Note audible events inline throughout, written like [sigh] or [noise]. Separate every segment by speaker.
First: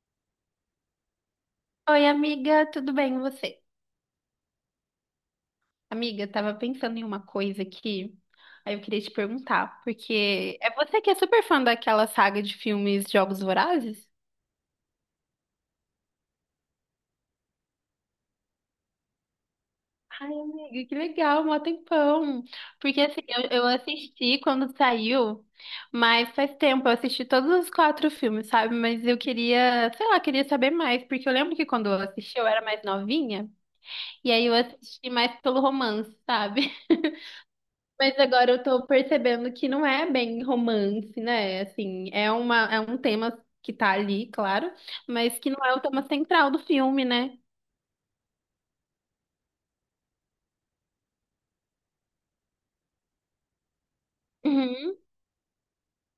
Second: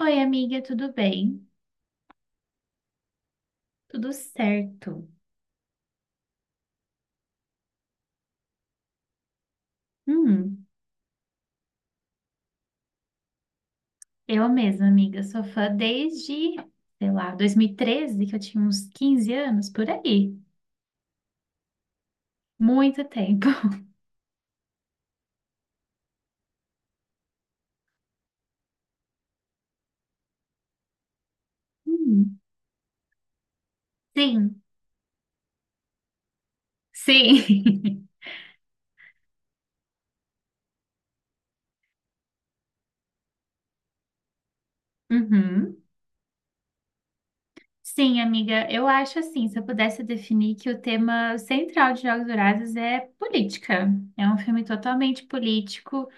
Speaker 1: Oi, amiga, tudo bem?
Speaker 2: Oi, amiga, tudo bem? E você?
Speaker 1: Tudo certo.
Speaker 2: Amiga, eu tava pensando em uma coisa aqui, aí eu queria te perguntar, porque
Speaker 1: Hum,
Speaker 2: é você que é super fã daquela saga de filmes Jogos Vorazes?
Speaker 1: eu mesma, amiga, sou fã desde, sei lá, 2013, que eu tinha uns 15 anos, por
Speaker 2: Ai,
Speaker 1: aí.
Speaker 2: amiga, que legal, mó tempão. Porque
Speaker 1: Muito
Speaker 2: assim, eu,
Speaker 1: tempo.
Speaker 2: eu
Speaker 1: [laughs]
Speaker 2: assisti quando saiu, mas faz tempo, eu assisti todos os quatro filmes, sabe? Mas eu queria, sei lá, queria saber mais, porque eu lembro que quando eu
Speaker 1: Hum,
Speaker 2: assisti eu era mais novinha, e aí eu
Speaker 1: sim,
Speaker 2: assisti mais pelo romance, sabe? [laughs]
Speaker 1: sim.
Speaker 2: Mas agora eu tô percebendo que não é bem romance, né? Assim, é um tema que tá ali, claro,
Speaker 1: [laughs]
Speaker 2: mas que não é
Speaker 1: Uhum.
Speaker 2: o tema central do filme, né?
Speaker 1: Sim, amiga, eu acho assim, se eu pudesse definir que o tema central de Jogos Vorazes é política. É um filme
Speaker 2: Uhum.
Speaker 1: totalmente político,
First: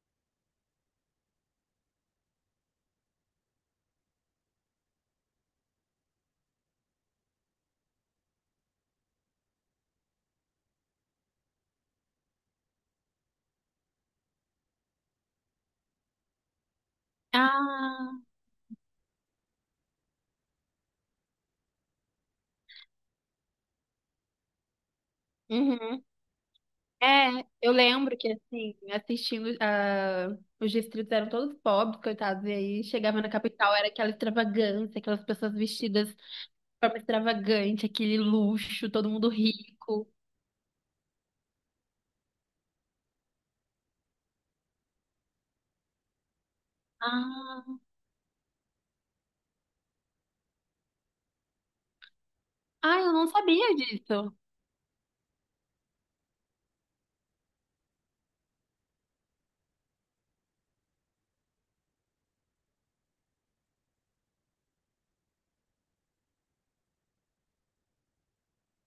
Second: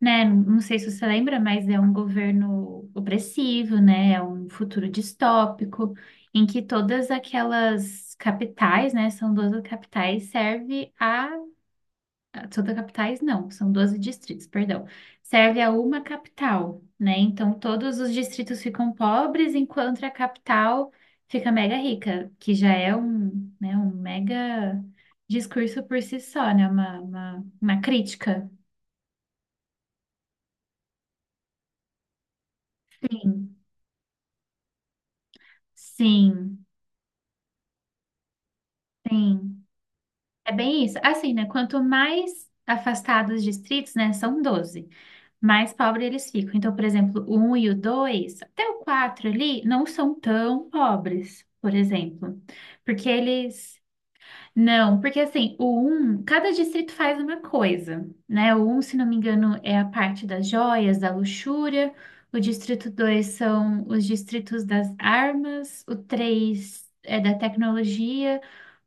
Speaker 1: né? Não sei se você lembra, mas é um governo opressivo, né? É um futuro distópico em que todas aquelas capitais, né? São 12 capitais, serve a... Todas capitais não, são 12 distritos, perdão. Serve a uma capital, né? Então todos os
Speaker 2: Ah,
Speaker 1: distritos ficam pobres enquanto a capital fica mega rica, que já é um, né, um mega discurso por
Speaker 2: uhum.
Speaker 1: si só, né? Uma,
Speaker 2: É,
Speaker 1: uma,
Speaker 2: eu
Speaker 1: uma
Speaker 2: lembro que,
Speaker 1: crítica.
Speaker 2: assim, assistindo, ah, os distritos eram todos pobres, coitados, e aí chegava na
Speaker 1: Sim.
Speaker 2: capital, era aquela extravagância, aquelas pessoas vestidas de
Speaker 1: Sim.
Speaker 2: forma extravagante, aquele luxo, todo mundo
Speaker 1: Sim,
Speaker 2: rico.
Speaker 1: é bem isso. Assim, né? Quanto mais afastados os distritos, né? São 12 mais pobre eles ficam. Então, por exemplo, o 1
Speaker 2: Ah,
Speaker 1: e o 2 até o 4 ali, não são tão pobres, por exemplo.
Speaker 2: ah,
Speaker 1: Porque
Speaker 2: eu não sabia
Speaker 1: eles.
Speaker 2: disso.
Speaker 1: Não, porque assim, o um cada distrito faz uma coisa, né? O um, se não me engano, é a parte das joias, da luxúria. O distrito 2 são os distritos das armas. O 3 é da tecnologia.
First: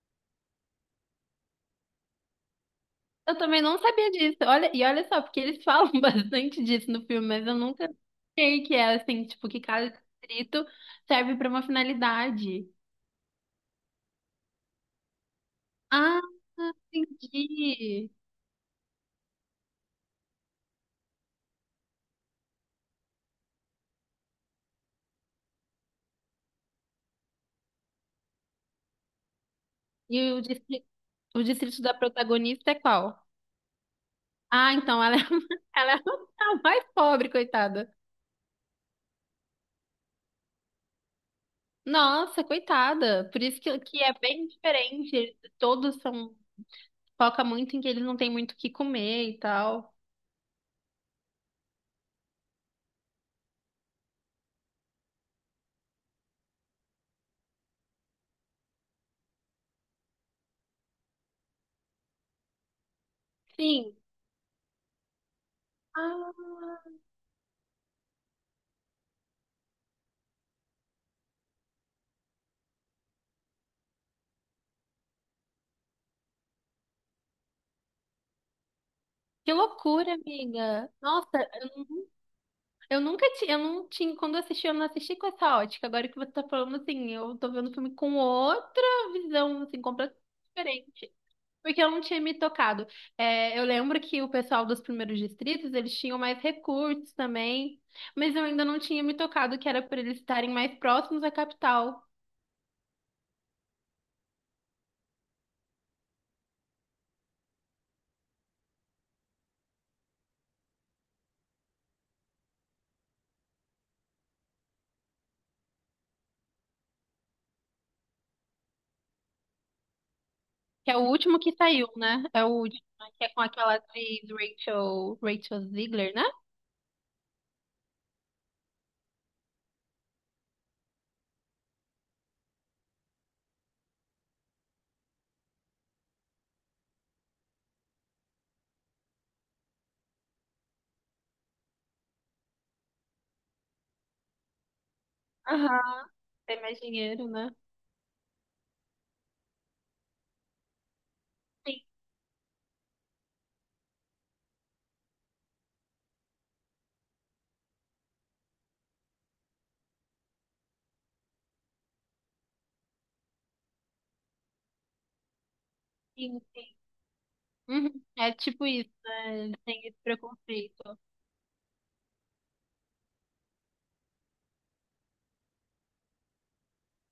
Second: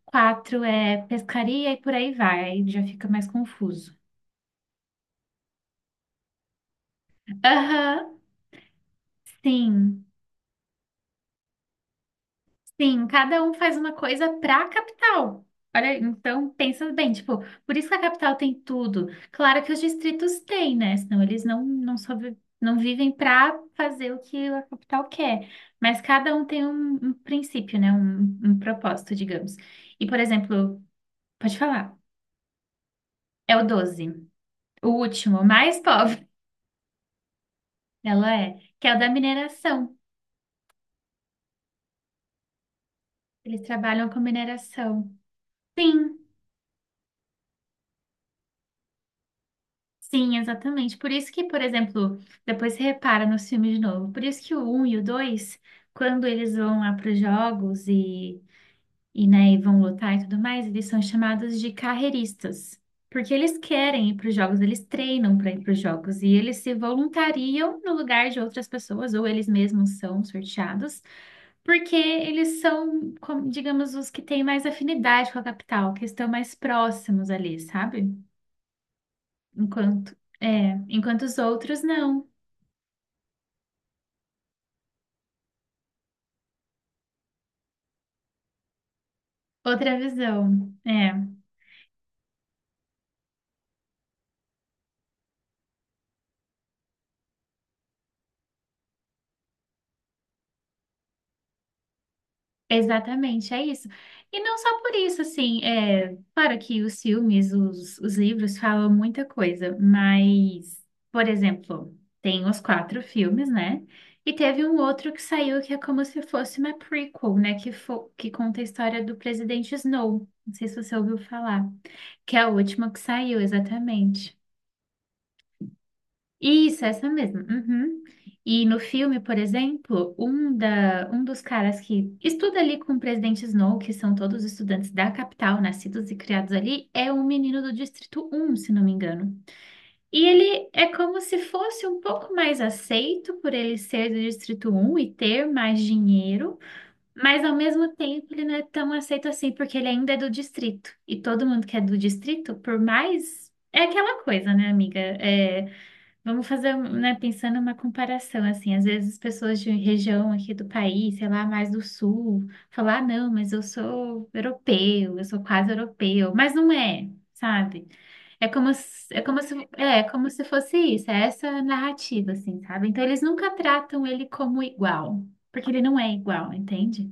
Speaker 1: Quatro é pescaria e por aí vai, aí já fica mais
Speaker 2: Eu também não
Speaker 1: confuso.
Speaker 2: sabia disso. Olha, e olha só, porque eles falam [laughs] bastante disso no filme, mas eu nunca
Speaker 1: Aham,
Speaker 2: sei que é assim, tipo, que cada
Speaker 1: sim,
Speaker 2: distrito serve para uma finalidade.
Speaker 1: sim, cada um faz uma coisa pra capital. Olha,
Speaker 2: Ah,
Speaker 1: então pensa bem, tipo, por isso que a
Speaker 2: entendi.
Speaker 1: capital tem tudo. Claro que os distritos têm, né? Senão eles não, não, sobre, não vivem pra fazer o que a capital quer. Mas cada um tem um, um princípio, né? Um propósito, digamos. E, por
Speaker 2: E o
Speaker 1: exemplo, pode
Speaker 2: distrito da
Speaker 1: falar,
Speaker 2: protagonista é qual?
Speaker 1: é o doze,
Speaker 2: Ah,
Speaker 1: o
Speaker 2: então ela é,
Speaker 1: último, o
Speaker 2: [laughs]
Speaker 1: mais [laughs]
Speaker 2: ela é
Speaker 1: pobre,
Speaker 2: a mais pobre, coitada.
Speaker 1: ela é, que é o da mineração.
Speaker 2: Nossa, coitada. Por isso
Speaker 1: Eles
Speaker 2: que
Speaker 1: trabalham
Speaker 2: é
Speaker 1: com
Speaker 2: bem
Speaker 1: mineração.
Speaker 2: diferente. Eles Todos
Speaker 1: Sim,
Speaker 2: são, foca muito em que eles não têm muito o que comer e tal.
Speaker 1: sim, exatamente. Por isso que, por exemplo, depois você repara nos filmes de novo. Por isso que o um e o 2 quando eles vão lá para os jogos e né, e vão lutar e tudo mais, eles são chamados de carreiristas, porque eles
Speaker 2: Sim.
Speaker 1: querem ir para os jogos, eles treinam para ir para os jogos e eles se
Speaker 2: Ah,
Speaker 1: voluntariam no lugar de outras pessoas, ou eles mesmos são sorteados, porque eles são, como, digamos, os que têm mais afinidade com a capital, que estão mais próximos ali, sabe?
Speaker 2: que loucura,
Speaker 1: Enquanto, é,
Speaker 2: amiga.
Speaker 1: enquanto os
Speaker 2: Nossa, eu,
Speaker 1: outros
Speaker 2: nu-
Speaker 1: não.
Speaker 2: eu nunca tinha, eu não tinha, quando eu assisti, eu não assisti com essa ótica. Agora que você tá falando assim, eu tô vendo o filme com outra visão, assim,
Speaker 1: Outra
Speaker 2: completamente
Speaker 1: visão. É.
Speaker 2: diferente. Porque eu não tinha me tocado. É, eu lembro que o pessoal dos primeiros distritos, eles tinham mais recursos também, mas eu ainda não tinha me tocado que era por eles estarem mais próximos à capital,
Speaker 1: Exatamente, é isso. E não só por isso, assim, é, claro que os filmes, os livros falam muita coisa, mas, por exemplo, tem os quatro filmes, né? E teve um outro que saiu que é como se fosse uma prequel, né? Que, fo que conta a história do presidente Snow. Não sei se
Speaker 2: que
Speaker 1: você
Speaker 2: é o
Speaker 1: ouviu
Speaker 2: último que
Speaker 1: falar,
Speaker 2: saiu, né?
Speaker 1: que
Speaker 2: É
Speaker 1: é
Speaker 2: o
Speaker 1: o
Speaker 2: último,
Speaker 1: último que
Speaker 2: né? Que é
Speaker 1: saiu,
Speaker 2: com aquela atriz
Speaker 1: exatamente.
Speaker 2: Rachel Ziegler, né?
Speaker 1: Isso, essa mesmo. Uhum. E no filme, por exemplo, um, da, um dos caras que estuda ali com o presidente Snow, que são todos estudantes da capital, nascidos e criados ali, é um menino do Distrito Um, se não me engano. E ele é como se fosse um pouco mais aceito por ele ser do Distrito Um e ter mais
Speaker 2: Aham.
Speaker 1: dinheiro,
Speaker 2: Tem mais dinheiro,
Speaker 1: mas
Speaker 2: né?
Speaker 1: ao mesmo tempo ele não é tão aceito assim, porque ele ainda é do distrito. E todo mundo que é do distrito, por mais. É aquela coisa, né, amiga? É, vamos fazer, né, pensando uma comparação, assim, às vezes as pessoas de região aqui do país, sei lá, mais do sul, falam, ah, não, mas eu sou europeu, eu sou quase europeu,
Speaker 2: Sim,
Speaker 1: mas não
Speaker 2: sim.
Speaker 1: é, sabe?
Speaker 2: Uhum. É
Speaker 1: É
Speaker 2: tipo
Speaker 1: como
Speaker 2: isso,
Speaker 1: se, é como
Speaker 2: né?
Speaker 1: se,
Speaker 2: Tem esse
Speaker 1: é é como se fosse
Speaker 2: preconceito.
Speaker 1: isso, é essa narrativa, assim, sabe? Então eles nunca tratam ele como igual, porque ele não é igual, entende?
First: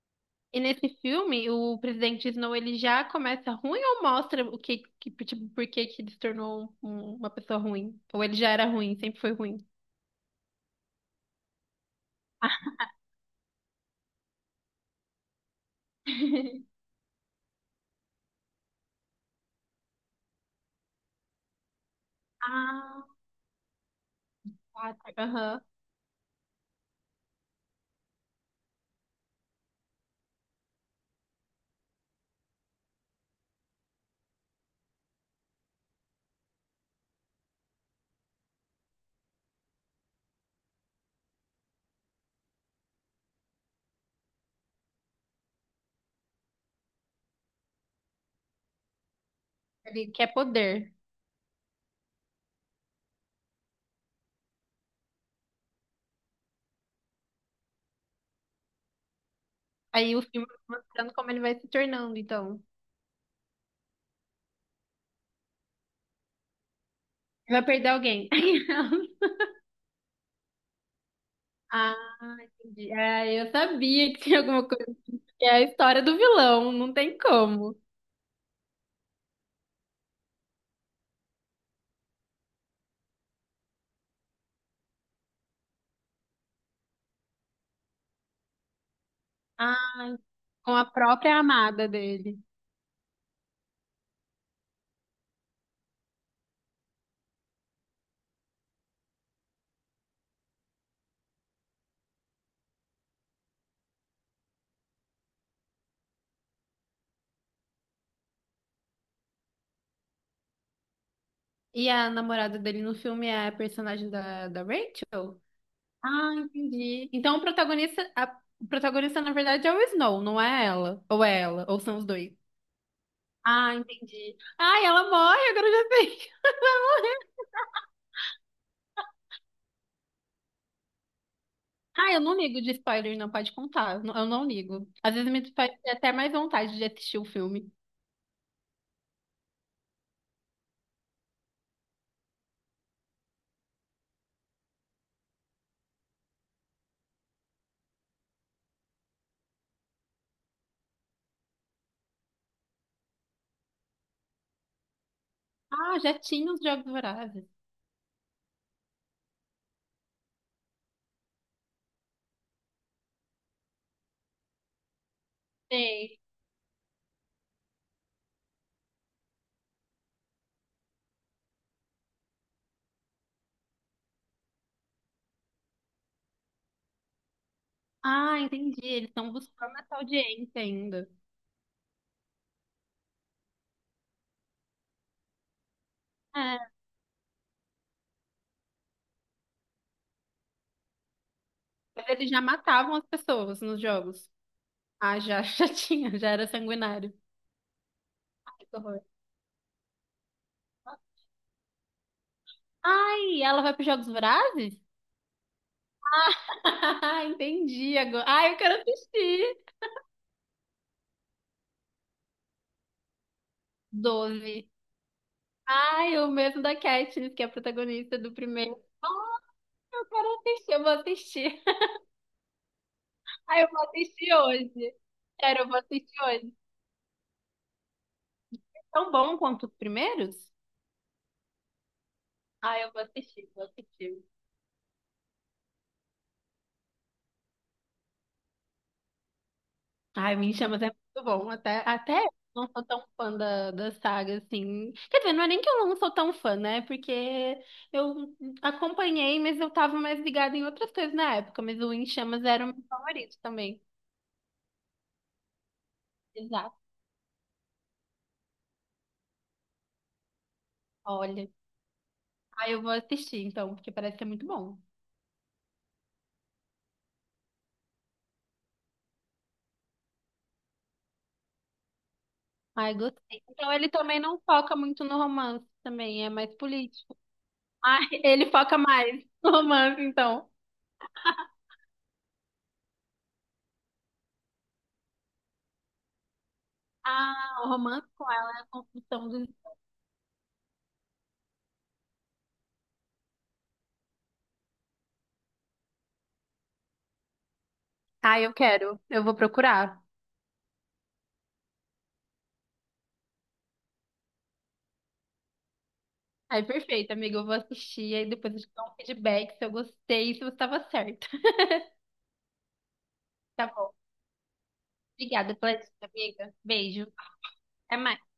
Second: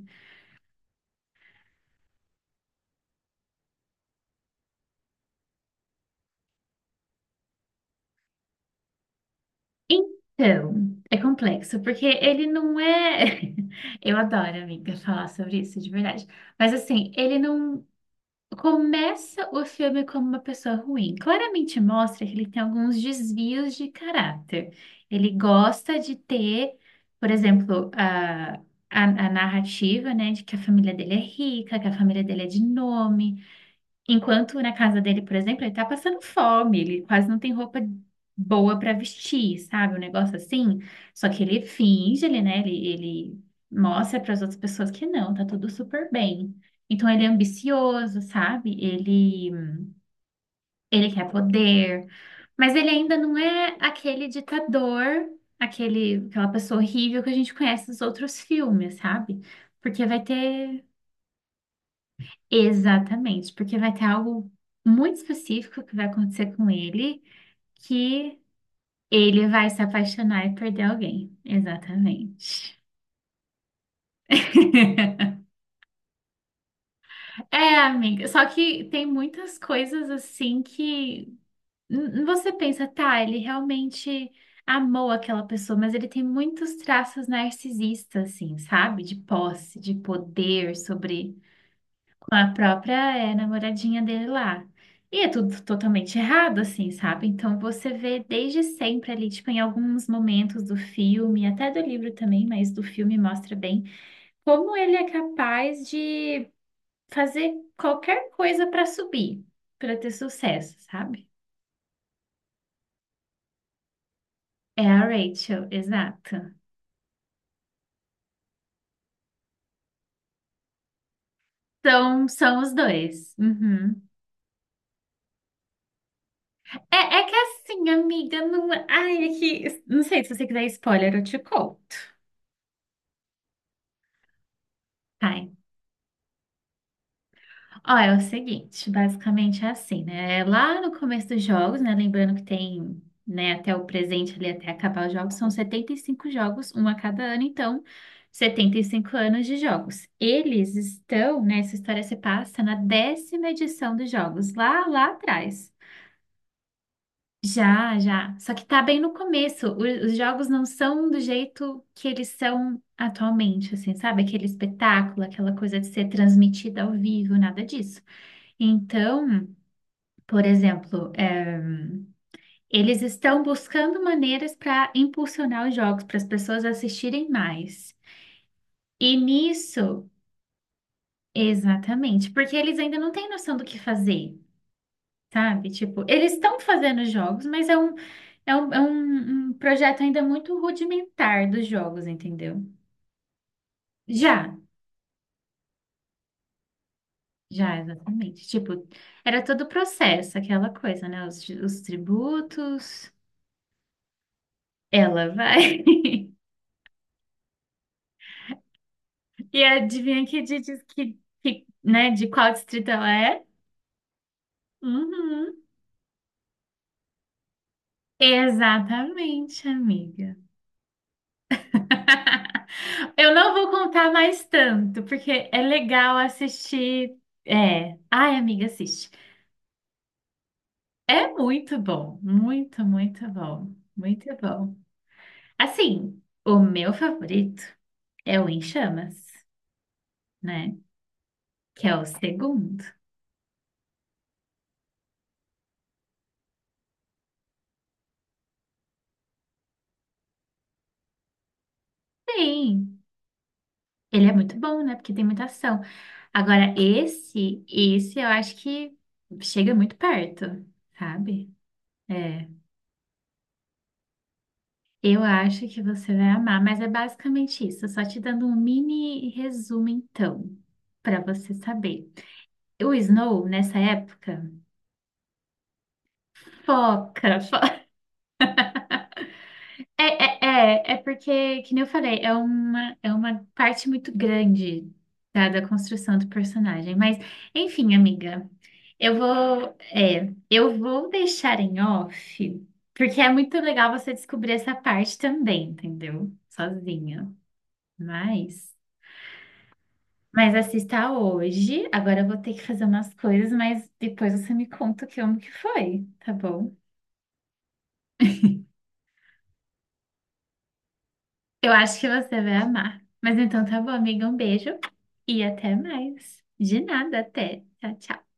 Speaker 2: E nesse filme, o presidente Snow, ele já começa ruim ou mostra o que, que tipo, por que que ele se tornou um- uma pessoa ruim? Ou ele já era ruim, sempre foi ruim?
Speaker 1: Então, é complexo, porque ele não é. [laughs] Eu adoro, amiga, falar sobre isso de verdade. Mas
Speaker 2: [laughs]
Speaker 1: assim, ele não. Começa o filme como uma pessoa ruim. Claramente mostra que ele tem alguns
Speaker 2: Ah,
Speaker 1: desvios de caráter.
Speaker 2: tá, tá.
Speaker 1: Ele
Speaker 2: Aham.
Speaker 1: gosta de ter, por exemplo, a narrativa, né, de que a família dele é rica, que a família dele é de nome, enquanto na casa dele, por exemplo, ele tá passando fome, ele quase não tem roupa boa pra vestir, sabe? Um negócio assim. Só que ele finge, ele, né? Ele mostra para as outras pessoas que não, tá tudo super bem. Então ele é ambicioso, sabe? Ele,
Speaker 2: Ele quer poder.
Speaker 1: ele quer poder, mas ele ainda não é aquele ditador, aquele, aquela pessoa horrível que a gente conhece nos outros filmes, sabe? Porque
Speaker 2: Aí
Speaker 1: vai
Speaker 2: o filme vai
Speaker 1: ter.
Speaker 2: mostrando como ele vai se tornando, então.
Speaker 1: Exatamente, porque vai ter algo muito específico que vai acontecer com ele,
Speaker 2: Ele vai perder alguém.
Speaker 1: que
Speaker 2: [laughs]
Speaker 1: ele vai se apaixonar e perder alguém.
Speaker 2: Ah,
Speaker 1: Exatamente.
Speaker 2: entendi. Ah, eu sabia que tinha alguma coisa. Que é
Speaker 1: [laughs]
Speaker 2: a história do vilão, não tem
Speaker 1: É,
Speaker 2: como.
Speaker 1: amiga, só que tem muitas coisas assim que você pensa, tá, ele realmente amou aquela pessoa, mas ele tem muitos traços narcisistas, assim, sabe? De posse, de
Speaker 2: Com
Speaker 1: poder
Speaker 2: a
Speaker 1: sobre
Speaker 2: própria amada
Speaker 1: com
Speaker 2: dele.
Speaker 1: a própria namoradinha dele lá. E é tudo totalmente errado, assim, sabe? Então você vê desde sempre ali, tipo, em alguns momentos do filme, até do livro também, mas do filme mostra bem como ele é capaz de fazer qualquer coisa para subir, para ter sucesso, sabe?
Speaker 2: E a namorada dele no filme é a personagem da
Speaker 1: É a
Speaker 2: Rachel?
Speaker 1: Rachel,
Speaker 2: Ah,
Speaker 1: exato.
Speaker 2: entendi. Então o protagonista na verdade é o Snow, não é ela? Ou é ela? Ou são os
Speaker 1: Então,
Speaker 2: dois?
Speaker 1: são os dois.
Speaker 2: Ah,
Speaker 1: Uhum.
Speaker 2: entendi. Ai, ela morre, agora eu já sei. [laughs]
Speaker 1: É, é que assim, amiga, não. é, Ai, é que. Não sei se você quiser spoiler, eu te conto.
Speaker 2: Ah, eu não ligo de spoiler, não pode contar. Eu não ligo. Às
Speaker 1: Tá,
Speaker 2: vezes me faz ter até mais vontade de assistir o filme.
Speaker 1: ó, é o seguinte, basicamente é assim, né? É lá no começo dos jogos, né? Lembrando que tem, né, até o presente ali, até acabar os jogos, são 75 jogos, um a cada ano, então 75 anos de jogos. Eles estão, né? Essa história se passa na décima edição dos jogos, lá, lá atrás.
Speaker 2: Ah, já tinha os Jogos Vorazes.
Speaker 1: Já, já. Só que tá bem no começo. O- Os jogos não são do jeito que eles são atualmente, assim, sabe? Aquele espetáculo, aquela coisa de ser
Speaker 2: Sei.
Speaker 1: transmitida ao vivo, nada disso. Então. Por exemplo, eles estão buscando maneiras para impulsionar os jogos, para as pessoas assistirem mais.
Speaker 2: Ah, entendi. Eles
Speaker 1: E
Speaker 2: estão buscando essa
Speaker 1: nisso,
Speaker 2: audiência ainda.
Speaker 1: exatamente, porque eles ainda não têm noção do que fazer, sabe? Tipo, eles estão
Speaker 2: É.
Speaker 1: fazendo jogos, mas é um projeto ainda muito rudimentar dos jogos,
Speaker 2: Mas eles já
Speaker 1: entendeu?
Speaker 2: matavam as pessoas nos jogos.
Speaker 1: Já,
Speaker 2: Ah, já, [laughs] já tinha, já era sanguinário.
Speaker 1: já, exatamente.
Speaker 2: Ai,
Speaker 1: Tipo,
Speaker 2: que horror.
Speaker 1: era todo o processo, aquela coisa, né? Os tributos,
Speaker 2: Ai, ela vai para os Jogos Vorazes?
Speaker 1: ela vai. [laughs]
Speaker 2: [laughs] Entendi agora. Ai, eu quero assistir.
Speaker 1: E adivinha que diz que, né, de qual distrito ela é?
Speaker 2: Doze.
Speaker 1: Uhum.
Speaker 2: Ai, o mesmo da Katniss, que é a protagonista do primeiro. Ai,
Speaker 1: Exatamente,
Speaker 2: eu quero
Speaker 1: amiga.
Speaker 2: assistir, eu vou assistir.
Speaker 1: [laughs] Eu não
Speaker 2: Ai, eu
Speaker 1: vou
Speaker 2: vou
Speaker 1: contar
Speaker 2: assistir
Speaker 1: mais
Speaker 2: hoje.
Speaker 1: tanto, porque é
Speaker 2: Sério, eu vou
Speaker 1: legal
Speaker 2: assistir hoje.
Speaker 1: assistir. É. Ai, amiga, assiste.
Speaker 2: Tão bom quanto os primeiros?
Speaker 1: É
Speaker 2: Ai, eu vou
Speaker 1: muito
Speaker 2: assistir, vou
Speaker 1: bom,
Speaker 2: assistir.
Speaker 1: muito bom. Assim, o meu favorito é o Em Chamas,
Speaker 2: Ai, Me
Speaker 1: né?
Speaker 2: Chamas é muito bom. Até,
Speaker 1: Que é o
Speaker 2: até eu não sou
Speaker 1: segundo.
Speaker 2: tão fã da saga, assim. Quer dizer, não é nem que eu não sou tão fã, né? Porque eu acompanhei, mas eu tava mais ligada em outras coisas na época. Mas o Em Chamas era o meu
Speaker 1: Sim,
Speaker 2: favorito também.
Speaker 1: ele é muito bom, né? Porque tem muita ação.
Speaker 2: Exato.
Speaker 1: Agora, esse eu acho que chega muito perto,
Speaker 2: Olha.
Speaker 1: sabe? É.
Speaker 2: Ai, eu vou assistir, então, porque parece ser muito bom.
Speaker 1: Eu acho que você vai amar, mas é basicamente isso. Só te dando um mini resumo, então, para você saber. O
Speaker 2: Ai, gostei.
Speaker 1: Snow,
Speaker 2: Então,
Speaker 1: nessa
Speaker 2: ele também não
Speaker 1: época,
Speaker 2: foca muito no romance também, é mais político.
Speaker 1: foca,
Speaker 2: [laughs]
Speaker 1: foca.
Speaker 2: Ai, ele foca mais no romance,
Speaker 1: É, é,
Speaker 2: então.
Speaker 1: é porque, que nem eu falei, é uma parte muito grande, tá, da construção do personagem. Mas,
Speaker 2: Ah, o
Speaker 1: enfim,
Speaker 2: romance com
Speaker 1: amiga,
Speaker 2: ela é a
Speaker 1: eu
Speaker 2: construção dos...
Speaker 1: vou, é, eu vou deixar em off, porque é muito legal você descobrir essa parte também, entendeu? Sozinha.
Speaker 2: Ah, eu
Speaker 1: Mas,
Speaker 2: quero. Eu vou procurar.
Speaker 1: mas assista hoje. Agora eu vou ter que fazer umas coisas, mas depois você me conta o que como que foi, tá
Speaker 2: Ai,
Speaker 1: bom?
Speaker 2: perfeito, amiga. Eu vou assistir e depois eu te dou um feedback se eu gostei e se você estava certa. [laughs]
Speaker 1: Eu acho que você vai amar. Mas então
Speaker 2: Tá
Speaker 1: tá bom,
Speaker 2: bom.
Speaker 1: amiga. Um beijo e
Speaker 2: Obrigada
Speaker 1: até
Speaker 2: pela dica,
Speaker 1: mais.
Speaker 2: amiga.
Speaker 1: De
Speaker 2: Beijo.
Speaker 1: nada, até. Tchau,
Speaker 2: Até mais.
Speaker 1: tchau.